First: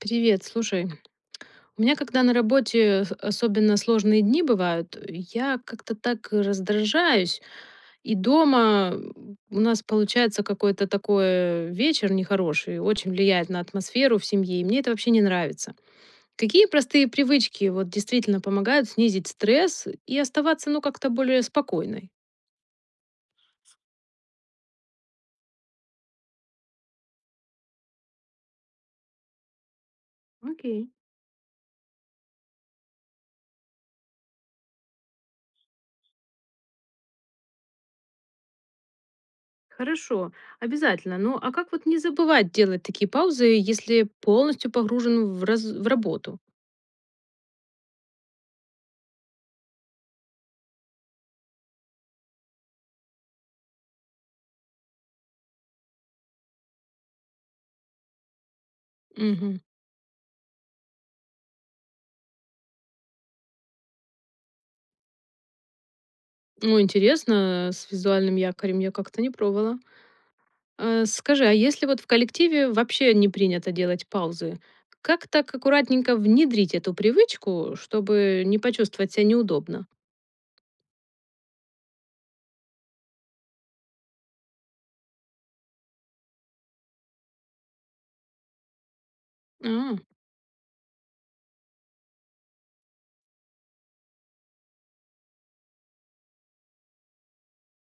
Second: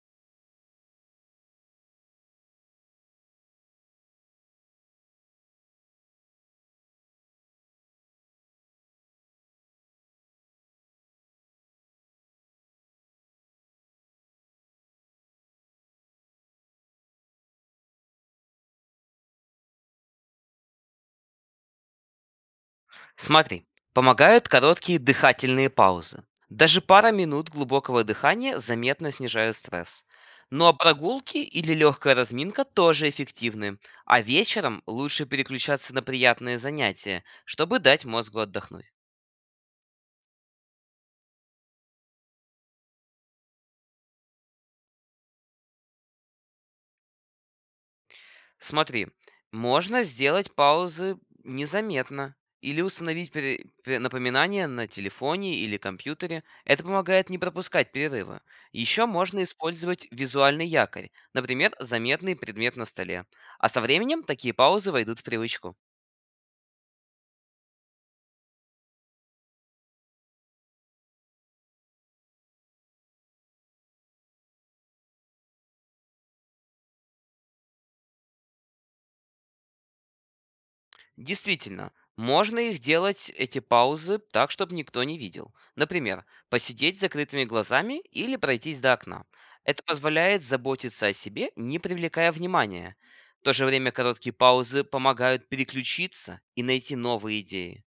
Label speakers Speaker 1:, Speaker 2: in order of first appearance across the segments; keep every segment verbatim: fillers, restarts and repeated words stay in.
Speaker 1: Привет, слушай. У меня когда на работе с- особенно сложные дни бывают, я как-то так раздражаюсь. И дома м, у нас получается какой-то такой вечер нехороший, очень влияет на атмосферу в семье, и мне это вообще не нравится. Какие простые привычки вот действительно помогают снизить стресс и оставаться, ну, как-то более спокойной?
Speaker 2: Смотри, помогают короткие дыхательные паузы. Даже пара минут глубокого дыхания заметно снижают стресс. Ну а
Speaker 1: Окей.
Speaker 2: прогулки или легкая разминка тоже эффективны, а вечером лучше переключаться на приятные занятия, чтобы дать мозгу отдохнуть.
Speaker 1: Хорошо, обязательно. Ну, а как вот не забывать делать такие паузы, если полностью погружен в, раз- в работу?
Speaker 2: Смотри, можно сделать паузы незаметно или установить пере- пе- напоминание на телефоне или компьютере. Это помогает не пропускать перерывы. Еще можно
Speaker 1: Мгм.
Speaker 2: использовать визуальный якорь, например, заметный предмет на столе. А со временем такие паузы войдут в привычку.
Speaker 1: Ну, интересно, с визуальным якорем я как-то не пробовала. А, скажи, а если вот в коллективе вообще не принято делать паузы, как так аккуратненько внедрить эту привычку, чтобы не почувствовать себя неудобно?
Speaker 2: Действительно, можно их делать, эти паузы, так, чтобы никто не видел. Например, посидеть с закрытыми глазами или пройтись до окна. Это
Speaker 1: А,
Speaker 2: позволяет заботиться о себе, не привлекая внимания. В то же время короткие паузы помогают переключиться и найти новые идеи.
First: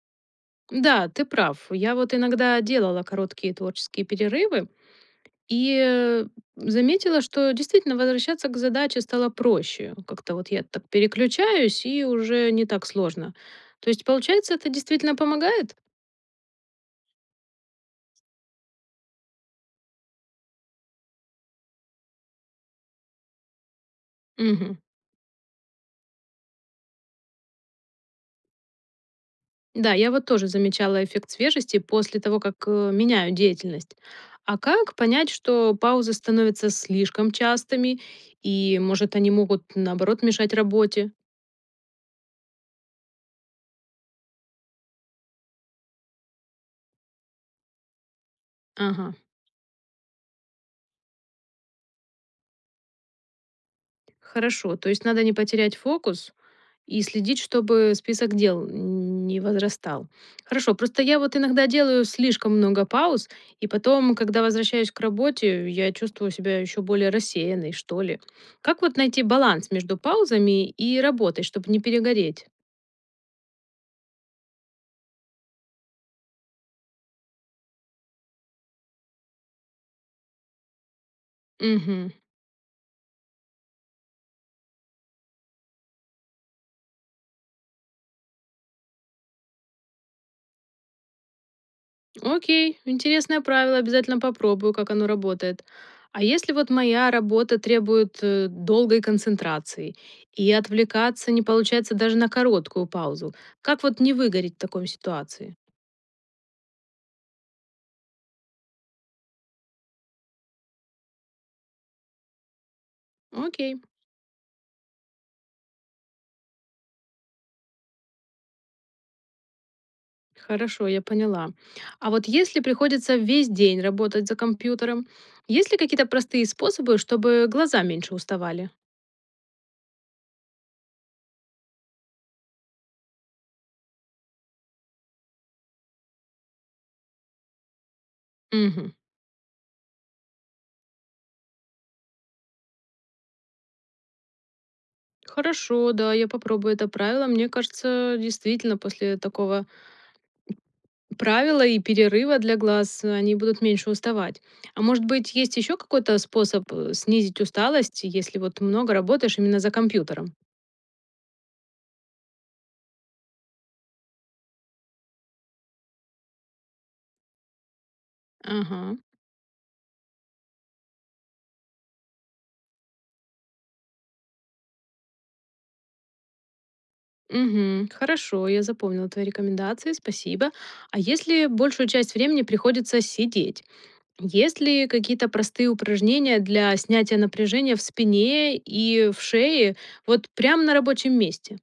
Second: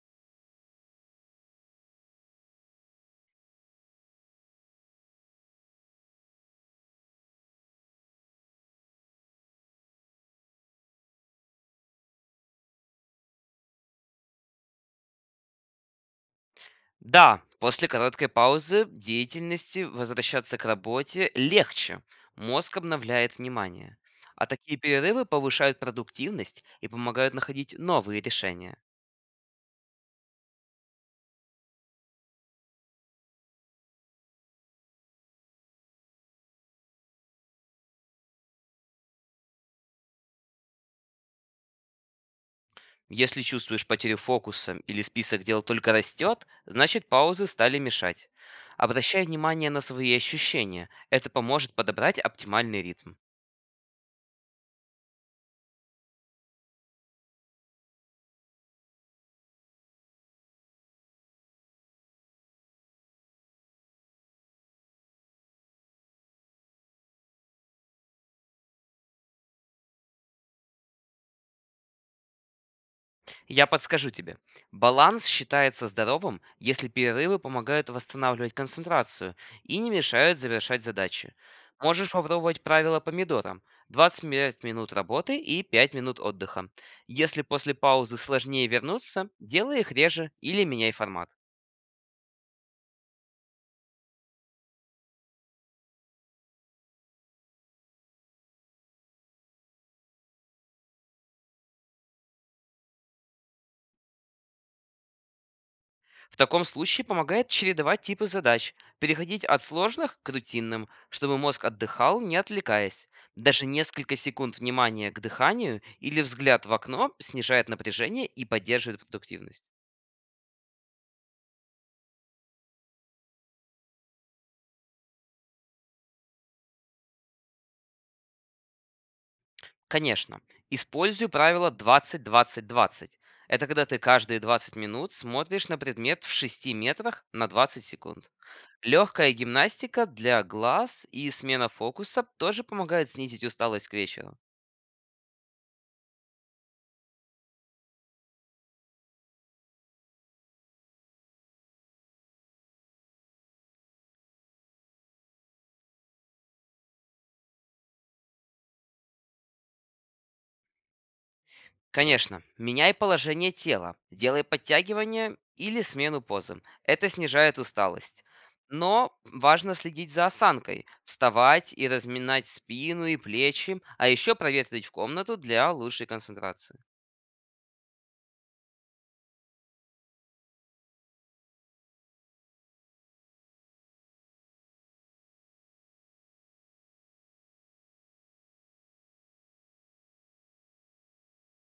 Speaker 1: да, ты прав. Я вот иногда делала короткие творческие перерывы и э, заметила, что действительно возвращаться к задаче стало проще. Как-то вот я так переключаюсь, и уже не так сложно. То есть, получается, это действительно помогает?
Speaker 2: Да, после короткой паузы деятельности возвращаться к работе легче. Мозг обновляет внимание. А такие
Speaker 1: Мгм.
Speaker 2: перерывы повышают продуктивность и помогают находить новые решения.
Speaker 1: Да, я вот тоже замечала эффект свежести после того, как э, меняю деятельность. А как понять, что паузы становятся слишком частыми, и, может, они могут, наоборот, мешать работе?
Speaker 2: Если чувствуешь потерю фокуса или список дел только растет, значит паузы стали мешать.
Speaker 1: Ага,
Speaker 2: Обращай внимание на свои ощущения. Это поможет подобрать оптимальный ритм.
Speaker 1: хорошо, то есть надо не потерять фокус, и следить, чтобы список дел не возрастал. Хорошо, просто я вот иногда делаю слишком много пауз, и потом, когда возвращаюсь к работе, я чувствую себя еще более рассеянной, что ли. Как вот найти баланс между паузами и работой, чтобы не перегореть?
Speaker 2: Я подскажу тебе. Баланс считается здоровым, если перерывы помогают восстанавливать концентрацию и не мешают завершать задачи. Можешь
Speaker 1: Мгм.
Speaker 2: попробовать правило помидора: двадцать пять минут работы и пять минут отдыха. Если после паузы сложнее вернуться, делай их реже или меняй формат.
Speaker 1: Окей, интересное правило, обязательно попробую, как оно работает. А если вот моя работа требует э, долгой концентрации, и отвлекаться не получается даже на короткую паузу, как вот не выгореть в такой ситуации?
Speaker 2: В таком случае помогает чередовать типы задач, переходить от сложных к рутинным, чтобы мозг отдыхал, не отвлекаясь. Даже
Speaker 1: Окей,
Speaker 2: несколько секунд внимания к дыханию или взгляд в окно снижает напряжение и поддерживает продуктивность.
Speaker 1: хорошо, я поняла. А вот если приходится весь день работать за компьютером, есть ли какие-то простые способы, чтобы глаза меньше уставали?
Speaker 2: Конечно, использую правило двадцать двадцать двадцать. Это когда ты каждые двадцать минут смотришь на предмет в шести метрах на двадцать секунд.
Speaker 1: Мгм.
Speaker 2: Легкая гимнастика для глаз и смена фокуса тоже помогает снизить усталость к вечеру.
Speaker 1: Хорошо, да, я попробую это правило. Мне кажется, действительно, после такого правила и перерыва для глаз, э, они будут меньше уставать. А может быть, есть еще какой-то способ э, снизить усталость, если вот много работаешь именно за компьютером?
Speaker 2: Конечно, меняй положение тела, делай подтягивания или смену позы. Это снижает усталость.
Speaker 1: Ага.
Speaker 2: Но важно следить за осанкой, вставать и разминать спину и плечи, а еще проветривать комнату для лучшей концентрации.
Speaker 1: Мгм. Хорошо, я запомнила твои рекомендации, спасибо. А если большую часть времени приходится сидеть, есть ли какие-то простые упражнения для снятия напряжения в спине и в шее вот прямо на рабочем месте?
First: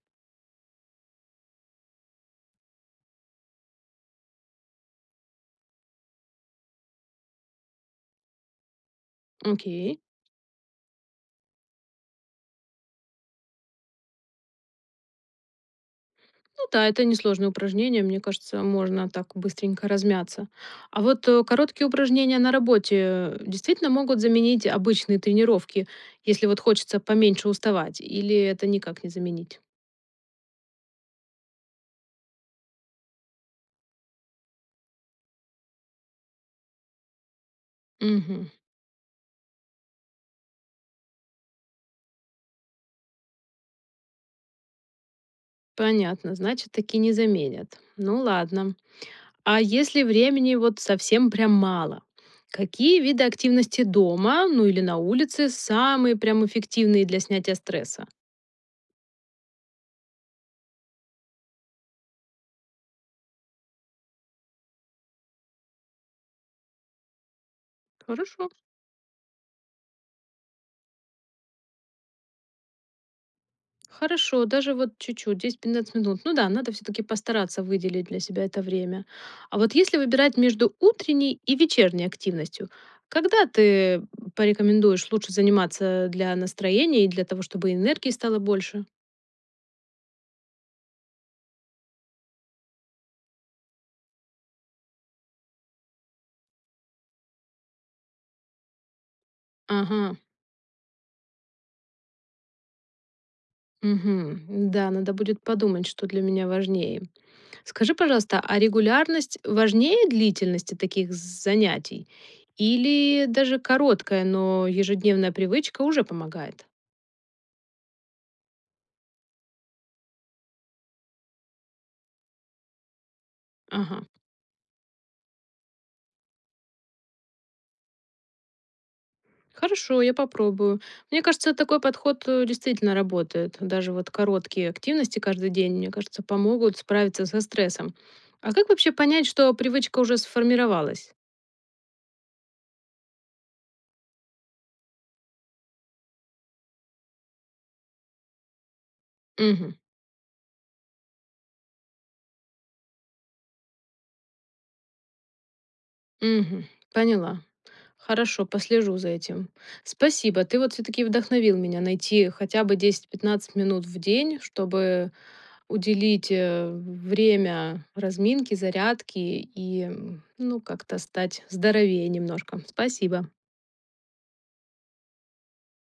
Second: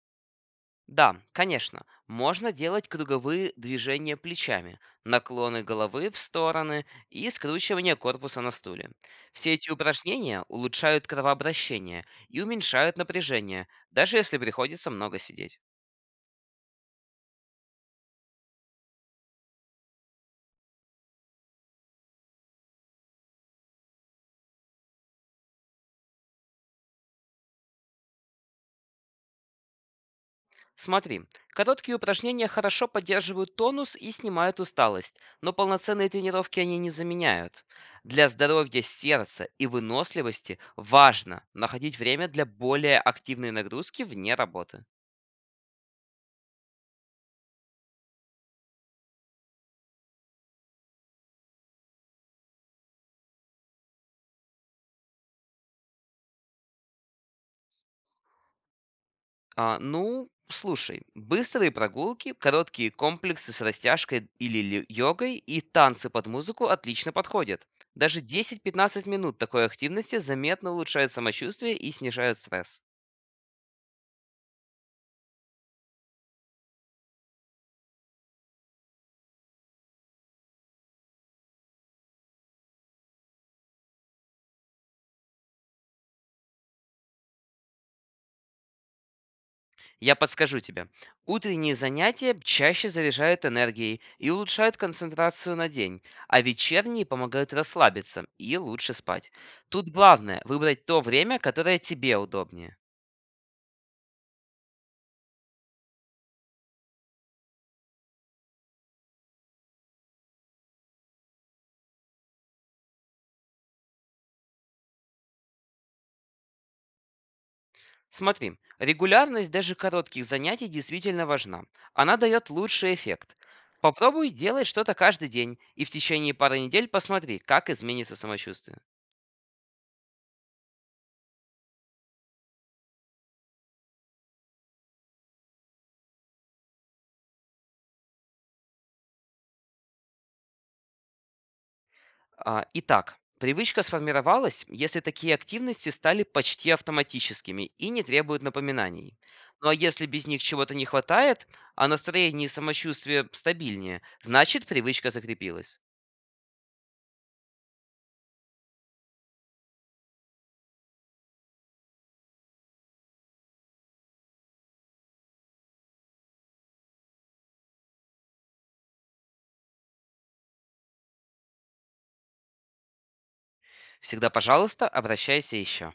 Speaker 2: Да, конечно, можно делать круговые движения плечами, наклоны головы в стороны и скручивание корпуса на стуле. Все эти
Speaker 1: Окей.
Speaker 2: упражнения улучшают кровообращение и уменьшают напряжение, даже если приходится много сидеть.
Speaker 1: Ну да, это несложное упражнение, мне кажется, можно так быстренько размяться. А вот э, короткие упражнения на работе э, действительно могут заменить обычные тренировки, если вот хочется поменьше уставать, или это никак не заменить?
Speaker 2: Смотри, короткие упражнения хорошо поддерживают тонус и снимают усталость, но полноценные тренировки они не заменяют. Для
Speaker 1: Мгм.
Speaker 2: здоровья сердца и выносливости важно находить время для более активной нагрузки вне работы.
Speaker 1: Понятно, значит, таки не заменят. Ну ладно. А если времени вот совсем прям мало? Какие виды активности дома, ну или на улице, самые прям эффективные для снятия стресса?
Speaker 2: А, ну, слушай, быстрые прогулки, короткие комплексы с растяжкой или лё- йогой и танцы под музыку отлично подходят. Даже
Speaker 1: Хорошо.
Speaker 2: десять-пятнадцать минут такой активности заметно улучшает самочувствие и снижает стресс.
Speaker 1: Хорошо, даже вот чуть-чуть, десять пятнадцать минут. Ну да, надо все-таки постараться выделить для себя это время. А вот если выбирать между утренней и вечерней активностью, когда ты порекомендуешь лучше заниматься для настроения и для того, чтобы энергии стало больше?
Speaker 2: Я подскажу тебе. Утренние занятия чаще заряжают энергией и улучшают концентрацию на день, а вечерние помогают расслабиться и лучше спать. Тут
Speaker 1: Ага.
Speaker 2: главное выбрать то время, которое тебе удобнее.
Speaker 1: Мгм. Да, надо будет подумать, что для меня важнее. Скажи, пожалуйста, а регулярность важнее длительности таких занятий? Или даже короткая, но ежедневная привычка уже помогает?
Speaker 2: Смотри, регулярность даже коротких занятий действительно важна. Она дает лучший эффект.
Speaker 1: Ага.
Speaker 2: Попробуй делать что-то каждый день и в течение пары недель посмотри, как изменится самочувствие.
Speaker 1: Хорошо, я попробую. Мне кажется, такой подход э, действительно работает. Даже вот короткие активности каждый день, мне кажется, помогут справиться со стрессом. А как вообще понять, что привычка уже сформировалась?
Speaker 2: А, итак, привычка сформировалась, если такие активности стали почти автоматическими и не требуют напоминаний. Ну а
Speaker 1: Угу,
Speaker 2: если без них чего-то не хватает, а настроение и самочувствие стабильнее, значит привычка закрепилась.
Speaker 1: угу, поняла. Хорошо, послежу за этим. Спасибо, ты вот все-таки вдохновил меня найти хотя бы десять пятнадцать минут в день, чтобы уделить э, время разминки, зарядки и, м, ну, как-то стать здоровее немножко. Спасибо.
Speaker 2: Всегда пожалуйста, обращайся еще.